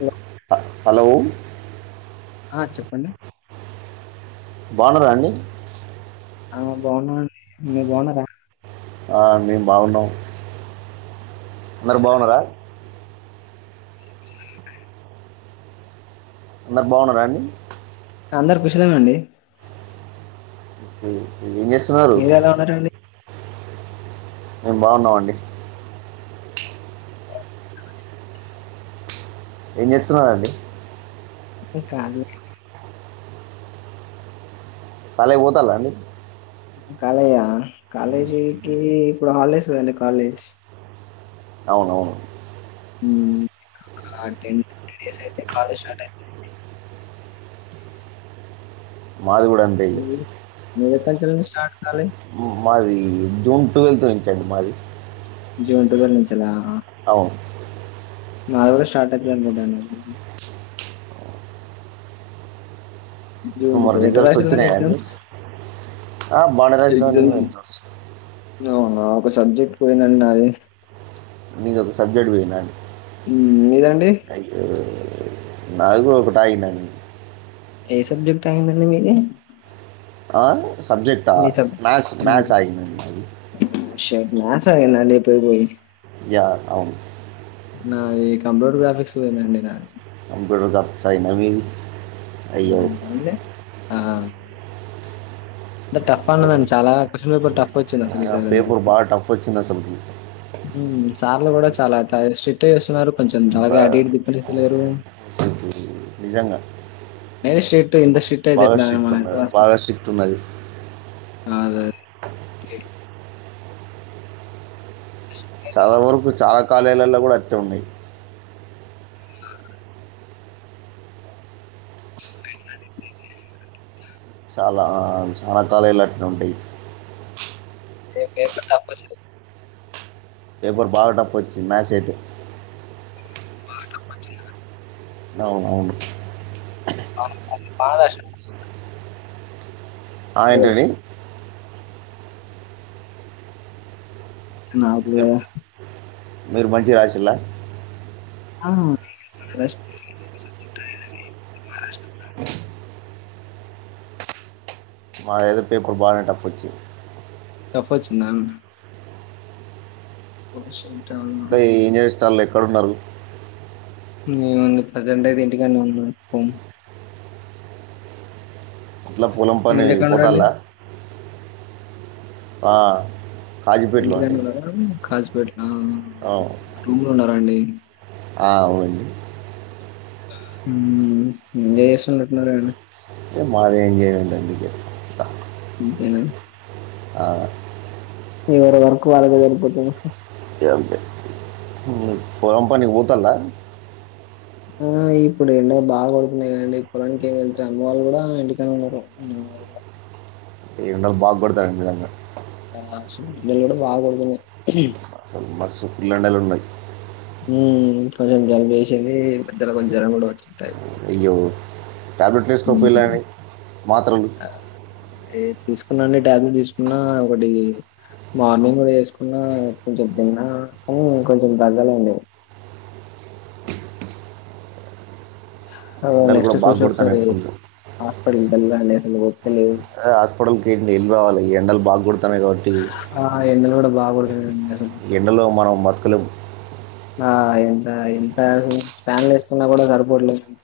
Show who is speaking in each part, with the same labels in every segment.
Speaker 1: అమో
Speaker 2: hello
Speaker 1: ఆ చెప్పండి
Speaker 2: బావున్నరండి
Speaker 1: ఆ బాగున్నా అండీ మీరు బాగున్నా రా
Speaker 2: ఆ మేం బాగున్నాం అందరు బాగున్నారా అందరు బాగున్నారా అండి
Speaker 1: అందరు ఖుషాలమే మండి
Speaker 2: హ ఏం చేస్తున్నారు
Speaker 1: ఉన్నారండి?
Speaker 2: మేం బాగున్నావండి ఇనితున్నాదండి
Speaker 1: ఇ కాదు
Speaker 2: కాలేజ్ పోతారాండి
Speaker 1: కాలేజ కాలేజీకి ఇప్పుడు హాలడేస్ కదండి కాలేజ్
Speaker 2: అవునవును
Speaker 1: టెన్ ట్వంటీ డేస్ అయితే కాలేజ్ స్టార్ట్ అవుతుంది
Speaker 2: మాది కూడా అంతే ఇగా
Speaker 1: మీది ఎప్పటి నుంచి స్టార్ట్ కాలేజ్
Speaker 2: మాది జూన్ ట్వెల్త్ నుంచండి మాది
Speaker 1: జూన్ టువెల్వ్ నుంచెలా
Speaker 2: అవును
Speaker 1: మాది కూడా స్టార్ట్ అయితాదనుకుంటానా జూన్
Speaker 2: మరి
Speaker 1: ఎటు
Speaker 2: రిజల్వస్
Speaker 1: రాశాలండి
Speaker 2: వచ్చినాయాండి
Speaker 1: ఎగ్జామ్స్?
Speaker 2: ఆ బాండరాజ అండి
Speaker 1: ఎగ్జామ్
Speaker 2: మేము చస్తు
Speaker 1: అవునా ఒక సబ్జెక్ట్ పోయినండి నా అది
Speaker 2: నీను ఒక సబ్జెక్ట్ పోయినాను
Speaker 1: ఇదండి
Speaker 2: నాదికు కటయినాని
Speaker 1: ఏ సబ్జెక్ట్ అయిందడి మీది
Speaker 2: ఆ సబ్జెక్ట్
Speaker 1: మీ సబ్
Speaker 2: మాథస్ మాథస్ ఆయింది
Speaker 1: మ్యాక్ సాగిందాండి పోయిపోయి
Speaker 2: యా అవును
Speaker 1: నాది కంప్యూటర్ గ్రాఫిక్స్ పోయిందండి నాది
Speaker 2: అబ రజపు చయినవి
Speaker 1: అంటే ఆ అంటే టఫ్ అన్నదండి చాలా క్వ్న్ పేపర్ టఫ్ వచ్చింది అసలు
Speaker 2: పేపర్ బా టఫ్ వచ్చిందా అసలు
Speaker 1: బ సార్లు కూడా చాలా స్టట్ చేస్తున్నారు కొంచెం తలాగా
Speaker 2: బాగా
Speaker 1: అడిడి తిప్పనిలేరు
Speaker 2: నిజాంగా
Speaker 1: ఎంత షట్ అయితేట్ మన అ మాసం
Speaker 2: బాగా స్ట్రిక్ట్ ఉన్నది
Speaker 1: అ అదే స
Speaker 2: చాలా వరకు చాలా కాలాలలో కూడా అట్టే ఉన్నాయి చాలా చాలా కాలలుట్ ఉంటాయి
Speaker 1: ఏ ఏ పట్టకుచ్చ
Speaker 2: పేపర్ బాగాటప్ప వచ్చింది మ్యాస్ అయితే అవును అవును
Speaker 1: మహారాష్ట్ర
Speaker 2: ఆయంటని
Speaker 1: నాకు
Speaker 2: మీరు మంచి రాసిలా
Speaker 1: ఆ
Speaker 2: మా ఏదో పేప్ బ టఫ్ వచ్చి
Speaker 1: టఫ్ వచ్చిందన్ అశంత
Speaker 2: కా ఇంకా ఎం చేస్తా లే ఎక్కడ ఉన్నారు
Speaker 1: ఏముంది ప్రెసెంట్ అయితే ఇంటికి [unintelligible]
Speaker 2: అట్లా పొలం పని
Speaker 1: మీరెక్కడ ఉన్నారండి
Speaker 2: పోతాల్లా ఆ
Speaker 1: ఇంటిగా [unintelligible] రస్
Speaker 2: అవు
Speaker 1: ండి
Speaker 2: ఆ అవును
Speaker 1: మ్ నిస్ పెట్టినారండి
Speaker 2: మా బావ ఏం చేస్తున్నాడు
Speaker 1: తిను
Speaker 2: అవు
Speaker 1: ఎవరి వర్క్ వాళ్ళకే సరిపోతుంది
Speaker 2: పొలం పనికి పోతాందా
Speaker 1: ఆ ఇప్పుడు ఎండ బాగా పడుతున్నాయి కదండి పొలానికి ఏం వెళ్తారు అమ్మ వాళ్ళు కూడా ఇంటికనే ఉన్నారు నాన్న
Speaker 2: ఈ రెండలు బాగపడితే అది మేలు కదా
Speaker 1: [unintelligible]
Speaker 2: బస్సు ఫ్రీ గండలు ఉన్నాయి
Speaker 1: కొంచెం జలుబు చేసింది మధ్యలో కొంచం జ్వరం కూడా వచ్చిన ట
Speaker 2: అయ్యో టాబ్లెట్లు వేసుకోపోయిల్లండి మాత్రలు
Speaker 1: తీసుకున్నాండి టాబ్లెట్ తీసుకున్నా ఒకటి మార్నింగ్ కూడా వేసుకున్నా కొంచెం తిన్నా కా ఇంకొంచెం తగ్గాలండి ఆ
Speaker 2: ఎండలు
Speaker 1: నెక్స్ట్
Speaker 2: కూడా బాగా
Speaker 1: చూసి
Speaker 2: కొడుతున్నాయి
Speaker 1: ఒకసారి
Speaker 2: ఫుల్
Speaker 1: హాస్పటల్ ఎల్లండి స్లో
Speaker 2: హాస్పిటల్ కిడ్నీల్ కూడా వాళ్ళియర్ ఎండలు బాగోడ్
Speaker 1: ఆ ఎండలు కూడా బాగుతున్
Speaker 2: ఈ ఎండలో మనం బత్ కలేం
Speaker 1: ఆ ఎంత ఎంత ఫ్యాన్లు ఎస్కున్న కూడా సరిపోవట్లేదు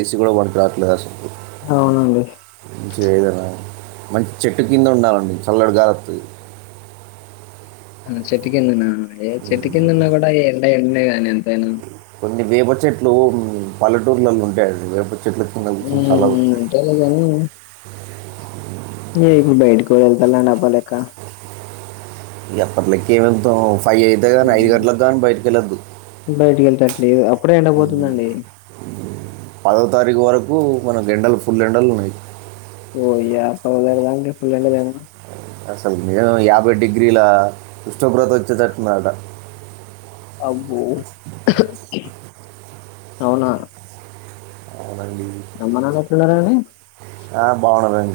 Speaker 2: ఏసి కూడా పనికిరావట్లేదసలు
Speaker 1: అవునండి
Speaker 2: ఏదైనా మంచి చెట్టు కింద ఉండాలండి చల్లటి గాలోత్తది
Speaker 1: ఆ చెట్టు కిందన ఏ చెట్టు కిందున్నా కూడా ఈ ఎండ ఎండేగా ఎంతైనా
Speaker 2: అ వేప చెట్లు పల్లెటూర్లలో ఉంటాయండి వేప చె
Speaker 1: మ్మ్ మ్మ్ ఉంటాదిలే గానీ మేం బయటకు ఏళ్తలండి అప్పటిలెక్క
Speaker 2: అప్పట్లక్క ఏమెళ్తావు ఫైవ్ అయితే గాని ఐదు
Speaker 1: హ్మ్.
Speaker 2: గంటలదాక బయటికెల్లను
Speaker 1: లేదు అప్పుడే ఎండపోతుందండి
Speaker 2: పదో తారీఖు వరకు మనకు ఎండలు ఫుల్ ఎండలు ఉన్నాయి
Speaker 1: ఓ యా పదో తారీఖు వరకు మీకు ఫుల్ ఎండలేనా
Speaker 2: అసలు మేం యాభై డిగ్రీల ఉష్ణోగ్రత వచ్చేటట్టు ఉందట
Speaker 1: అబ్బో అవునా
Speaker 2: అవునండి
Speaker 1: అమ్మ నాన్న ఎట్లున్నరండి
Speaker 2: ఆ బాగున్నారండి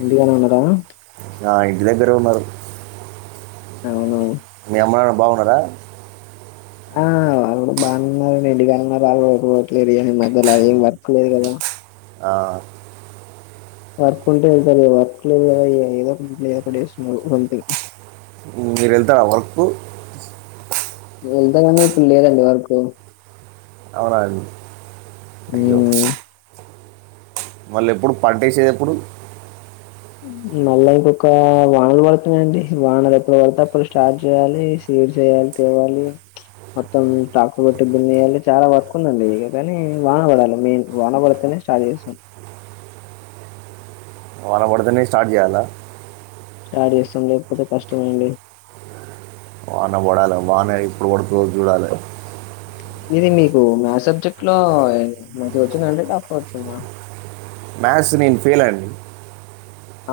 Speaker 1: ఇంటికాడ ఉన్నారా
Speaker 2: ఆ ఇంటి దగ్గరే ఉన్నారు
Speaker 1: అవునువు
Speaker 2: మీ అమ్మ నాన్న బాగున్నారా
Speaker 1: ఆ వాళ్ళు కూడా బాగుంన్నారు ఎడిగాన్నారులేదు మధ్యలో ఏం వర్క్ లేదు కదా
Speaker 2: ఆ
Speaker 1: వర్క్ ఉంటే ఏళ్తరు వర్క్ లేదు కదా ఏదో ఒకటిదో ఒకటి వస్తున్నారు ఒకంత
Speaker 2: మీరు వెళ్తరా వర్కు
Speaker 1: వెళ్దాగానీ ఇప్పుడు లేదండి వర్కు
Speaker 2: అవునండి అయ్యో
Speaker 1: మ్మ్
Speaker 2: మళ్ళీ ఎప్పుడు పంటేసేదేప్పుడు
Speaker 1: మళ్ళా ఇంకొక వానలు పడుతున్నాయిండి వానలు ఎప్పుడు పడితే అప్పుడు స్టార్ట్ చేయాలి సీడ్స్ చేయాలి తేవాలి మొత్తం ట్రాక్టర్లు పెట్టి దిన్నేయాలి చాలా వర్క్ ఉందండి ఇ కాని వాన పడాలి మెయిన్ వాన పడితేనే స్టార్ట్ చేస్తాం
Speaker 2: అల పడుతేనే స్టార్ట్ చేయాలా
Speaker 1: స్టార్ట్ చేస్తాం లేకపోతే కష్టమ అండి
Speaker 2: బాన పడాలి బానే ఇప్పుడు పడుతు చూడాలి
Speaker 1: ఇది మీకు మ్యాథ్ సబ్జెక్ట్ లో మంచిగా వచ్చిందంటే తకవచ్చుంద
Speaker 2: మ్యాథ్స్ నేను ఫెయిల్ అండి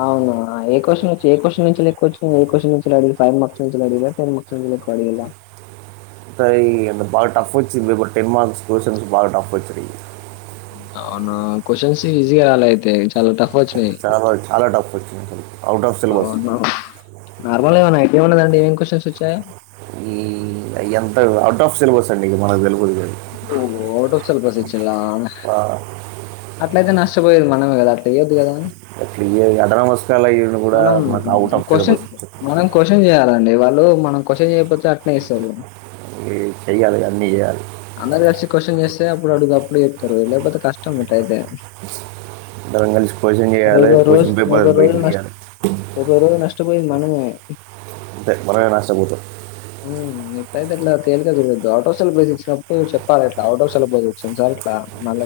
Speaker 1: అవునా ఏ క్వశ్చ వచ్చి ఏ క్వశ్చన్ నుంచి ఎక్కువచ్చు నే ఏ క్వ్చన్ నుంచి అడి ఫైవ్ మార్క్స్ నుంచి అడిగ టెన్ మార్క్స్ నుంచికు అడిగలా
Speaker 2: స అంత బాగా టఫ్ వచ్చేపు టెన్ మార్క్స్ బాగా టఫ్ వచ్చ
Speaker 1: అవునా క్వశ్చన్స్ ఈజీగా రాలా అయితే చాలా టఫ్ వచ్చినయి.
Speaker 2: చాలా చాలా డప్పు అ ఆవుట్ ఆఫ్ సిలేబస్
Speaker 1: నార్మల్ ఏమైన్నా ఐటీ ఉన్నదండి ఏమి క్వశ్చన్స్ వచ్చాయా
Speaker 2: ఈ ఎంత అవుట్ ఆఫ్ సిలబస్ అండి ఇ మనకు తెలుగుంది అ
Speaker 1: స్వల్ప శచ్చల్
Speaker 2: ఆ
Speaker 1: అట్ల అయితే నష్టపోయేది మనమే కదా అట్ ఇయద్దు కదా మని
Speaker 2: అట్లా అద నమస్కలు అయ కూడా మనకు అవుట్ ఆఫ్
Speaker 1: క్వెషన్
Speaker 2: బస్ చె
Speaker 1: మనం క్వెషన్ చేయాలండి. వాళ్ళు మనం క్వశ్చన్ చేయకపోతే అట్నే ఇస్తారు
Speaker 2: చేయాలి అన్నీ చేయాలి
Speaker 1: అందరు కలిసి క్వశ్చన్ చేస్తే అప్పుడు అడుగు అప్పుడు చెప్తారు లేకపోతే కష్టం బట అయితే
Speaker 2: ఇంగలిసి కోశం చేయాలి కోశం
Speaker 1: రోజు
Speaker 2: పేపర్పయించాలి
Speaker 1: కపోయింద ను
Speaker 2: అంటే మనమే నష్టపోతుం
Speaker 1: ఇట్ల అయితే ఇట్లా తేలికగారయద్దు ఆటోసల్జ ఇచ్చినప్పుడు చెప్పాలి అట్లా ఆటో సెల్ బస్ వచ్చింది సార్ అట్లా మళ్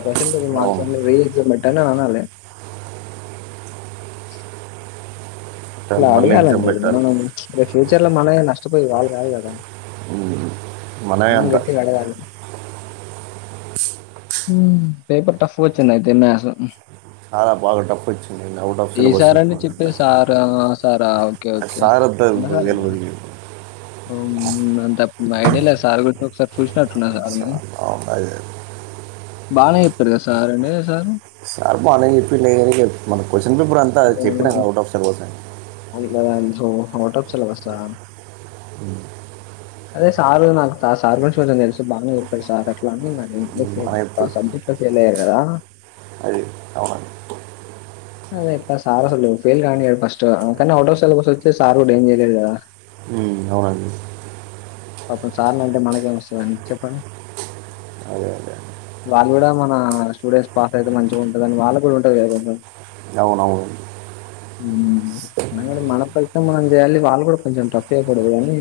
Speaker 1: మార్
Speaker 2: అవును
Speaker 1: అనాలి
Speaker 2: పెట్టాలి,
Speaker 1: అట్లా
Speaker 2: మళ్ళీ ఎగ్జామ్
Speaker 1: అడగాలండి
Speaker 2: పెట్టాలి
Speaker 1: మనం ర ఫ్యూచర్ లో మన నష్టపోయి వాళ్ళు కాలి కదా
Speaker 2: ఉమ్, మనమే
Speaker 1: మనం
Speaker 2: అంత
Speaker 1: గట్టి అడగాలి పేపర్ టఫ్ వచ్చింది అయితే మ్యాథ్స్
Speaker 2: చాలా బాగా టఫ వచ్చింది out of
Speaker 1: A
Speaker 2: syllabus
Speaker 1: sir అండి
Speaker 2: తీసు
Speaker 1: చెప్పేది? సారా? సారా ఓకే ఓకే అన్న సే
Speaker 2: తెలియదు
Speaker 1: అంత ఐడియా లేదు సార్ గురించి ఒకసారి చూసినట్టున్నా సార్ని
Speaker 2: ఆన్నా
Speaker 1: బానే చెప్పారు కదా సార్ అండి సార్
Speaker 2: సార్ బానే చెప్పి లే మన క్వశ్చన్ పేపర్ అంతా చెప్పినాక అవుట్ ఆఫ్షన్ కోసం
Speaker 1: అట్ అందు హటప్ సెలవా సార్ అదే సార్ నాకు సార్ గు కొంచెం తెలుసు బాగానే చెప్పాడు సార్ అట్లా అంటన్నారు ఇం
Speaker 2: మన ఎప్పుడు
Speaker 1: సబ్జెక్ట్ ఫేయిలయ్యారు
Speaker 2: అది అవునండి
Speaker 1: అదే ఎట్లా సారా ఫెల్ కా కానీ ఆటో సస్ వచ్చ స డేంజర్ చే
Speaker 2: ఉమ్, అవునండి
Speaker 1: పాపం సార్లు అంటే మనకేం వస్తుందిని చెప్పండి
Speaker 2: అదే అదే
Speaker 1: వాళ్ళు కూడా మన స్టూడెంట్స్ పాస్ అయితే మంచిగా ఉంటదని వాళ్ళ కూడా ఉంటది కొం
Speaker 2: అవునవును
Speaker 1: హ్మ్ మనం కూడ మన ప్రయత్నం చేయాలి వాళ్ళు కూడా కొంచెం టఫ్ ఇయకూడదు కానీ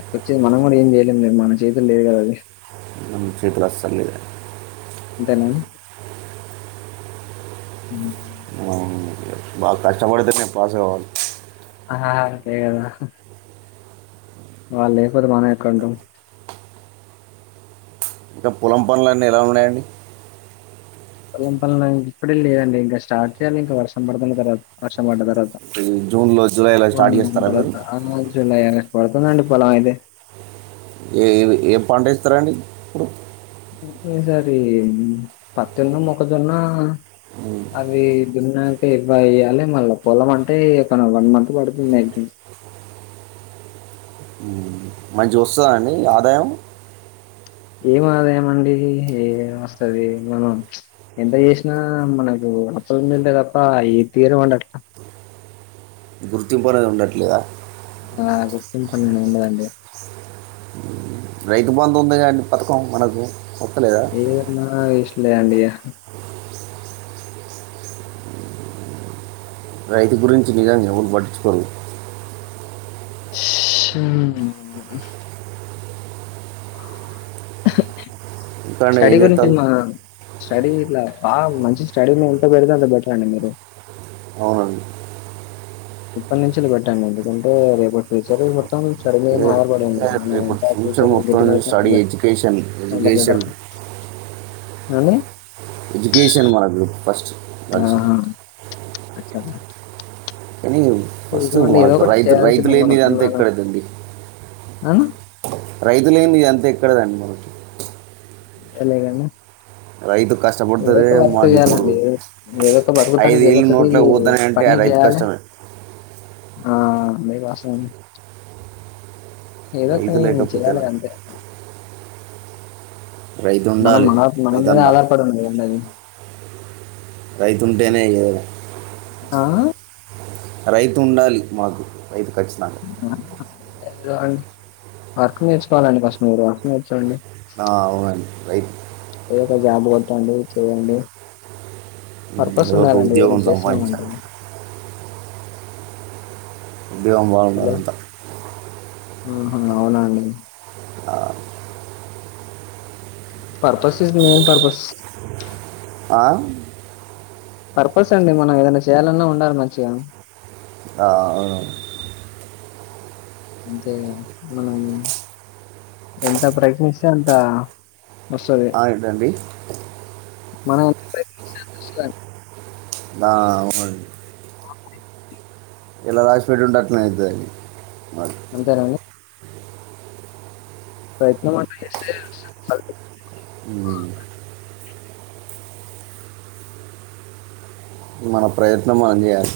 Speaker 1: య్ చి మనం కూడా ఏం చేయలే ని మన చేదులేదు కదా అది
Speaker 2: స్లిప్పులు అస్సలేవు
Speaker 1: [unintelligible] హ్మ్
Speaker 2: బాగ కష్ట పతేనే పాస్ కావాలి
Speaker 1: ఆహా ప్రేరణ వాళ్లు లేకపోతే మనమేక్కడ ఉంటాం
Speaker 2: ఇంకా పొలం పనులు అన్నీ ఎలా ఉన్నాయండి
Speaker 1: పొలం పనులు ఇప్పుడే లేదండి ఇంకా స్టార్ట్ చేయాలి ఇంకా వర్షం పడుతతుంది కదా వర్షం పడ్డ తర్వాత
Speaker 2: జూన్లో జులైలో స్టార్ట్ చేస్తారా మీరు
Speaker 1: పడుతుంది అండి పొలం అయితే
Speaker 2: ఏ ఏవీ ఏ పంటస్తారు అండి ఇప్పుడు
Speaker 1: ఈ సరి పత్తి ను మొక్కజొన్న అవి దున్నాక ఇవ్వ అ్యాలి మళ్ళా పొల అంటే ఒక వన్ మంత్ పడుతుంది అక్చుఅల్లీ
Speaker 2: మంచిగా వస్తుందండి ఆదాయం
Speaker 1: ఏం ఆదాయంమండి ఏ వస్తుది మనం ఎంత చేసినా మనకు అప్పల పెంట తప్ప ఏ తీరమండి అట్లా
Speaker 2: గుర్తింపు అనేది ఉండట్లేదా
Speaker 1: ఆ గుర్తింపు అనేది ఉండదండి
Speaker 2: రైతు బంధు ఉందిగా కాండి పథకం మనకు వస్తలేదా
Speaker 1: ఏదైనా ఇష్ట లేయఅండీ
Speaker 2: రైతు గురించి నిజాంగా ఎవరు పట్టించుకోరు
Speaker 1: ఉష హు ఉ [unintelligible]
Speaker 2: ఇంకా ఏం
Speaker 1: స్టడీ గురించి
Speaker 2: చేస్తారు
Speaker 1: మా స్టడీ ఇలా బా మంచి స్టడీ ఎంతో పెడితే అంత బెటర్ అండి మీరు
Speaker 2: అవునండి
Speaker 1: ఇప్పటి నుంచి ఇది పెట్టండి ఎందుకంటే రేపు ఫ్యూచర్ మొత్తం స్టడీ మీదనే
Speaker 2: ఏ-
Speaker 1: ఆధారపడిడి ఉంటుంది
Speaker 2: ఏ-
Speaker 1: మనం
Speaker 2: ఇప్పుడు ఫ్యూచర్ మొత్తం
Speaker 1: గెటిన్ అయితే అంత
Speaker 2: స్టడీ
Speaker 1: బె
Speaker 2: ఎడ్యుకేషన్ ఎడ్యుకేషన్
Speaker 1: ఉ
Speaker 2: ఎడ్యుకేషన్ మనకు ఫస్ట్
Speaker 1: ఆహా [unintelligible]
Speaker 2: ఉ ఫస్ట్
Speaker 1: ఇదిగోండి ఏదో
Speaker 2: మాకు
Speaker 1: ఒకటి
Speaker 2: రైతు
Speaker 1: చేయాల్సిందే
Speaker 2: రైతులేనిది అంతా
Speaker 1: అనుకుంటున్నాను.
Speaker 2: ఇక్కడదండి
Speaker 1: ఆ
Speaker 2: రైతులేనిధి ఇద అంతా ఎక్కడదండి మనాకి
Speaker 1: తెలగాన
Speaker 2: రైతు కష్టపడుతారే మాకు ఇప్పుడు
Speaker 1: ఏదో ఏదో ఒక బతుకుతానికి ఏదో
Speaker 2: ఐదేళ్ళ
Speaker 1: ఒకటి
Speaker 2: నోట్లో పోతన్నాయి అంటే ఆ
Speaker 1: పని
Speaker 2: రైతు
Speaker 1: చేయాలి.
Speaker 2: కష్టమే
Speaker 1: ఆ మీ వర్షం ఏదో ఒక
Speaker 2: రైతు
Speaker 1: నే
Speaker 2: లేకపోతే
Speaker 1: చేయ్యాలి
Speaker 2: ఎలా?
Speaker 1: అంతే
Speaker 2: రైతు
Speaker 1: మనం
Speaker 2: ఉండాలి
Speaker 1: మన మనం మీద
Speaker 2: రైతన్న
Speaker 1: ఆధారపడి ఉన్నదండి అది
Speaker 2: రైతుంటేనే ఏదైన
Speaker 1: ఆ
Speaker 2: రైతు ఉండాలి మాకు ఇది కచ్చితంగా
Speaker 1: ఆ, ఏదో అండి వర్క్ నేర్చుకోవాలండి ఫస్ట్ మీరు వర్క్ నేర్చుండి
Speaker 2: ఆ అవునండి రైట్
Speaker 1: జబ కొట్టండి చేయండి
Speaker 2: ఉమ్,
Speaker 1: పర్పస్
Speaker 2: ఏదో ఒక
Speaker 1: ఉండాలండి ఏదైన
Speaker 2: ఉద్యోగం
Speaker 1: చేస్తున్నమ్
Speaker 2: సంపాదించాలి
Speaker 1: అంట
Speaker 2: ఉద్యోగం బాగుండంల
Speaker 1: హలో
Speaker 2: అంతా
Speaker 1: ఆహా అవునండి purpose is the main purpose
Speaker 2: ఆ
Speaker 1: పర్పస్ అండి మనం ఏదైనా చేయాలన్నా ఉండాలి మంచిగా
Speaker 2: ఆ, అవునవును.
Speaker 1: అంతే అండి మనం ఎంత ప్రయత్నిస్తే అంత వస్తది
Speaker 2: ఆ ఇదండి
Speaker 1: మనం
Speaker 2: ఆ అవునండి ఎలా రాసిపెట్టుంటే అట్లనే అయితదండి
Speaker 1: అంతారండి ప్రయత్నం
Speaker 2: ఉమ్, మన ప్రయత్నం మనం చేయాలి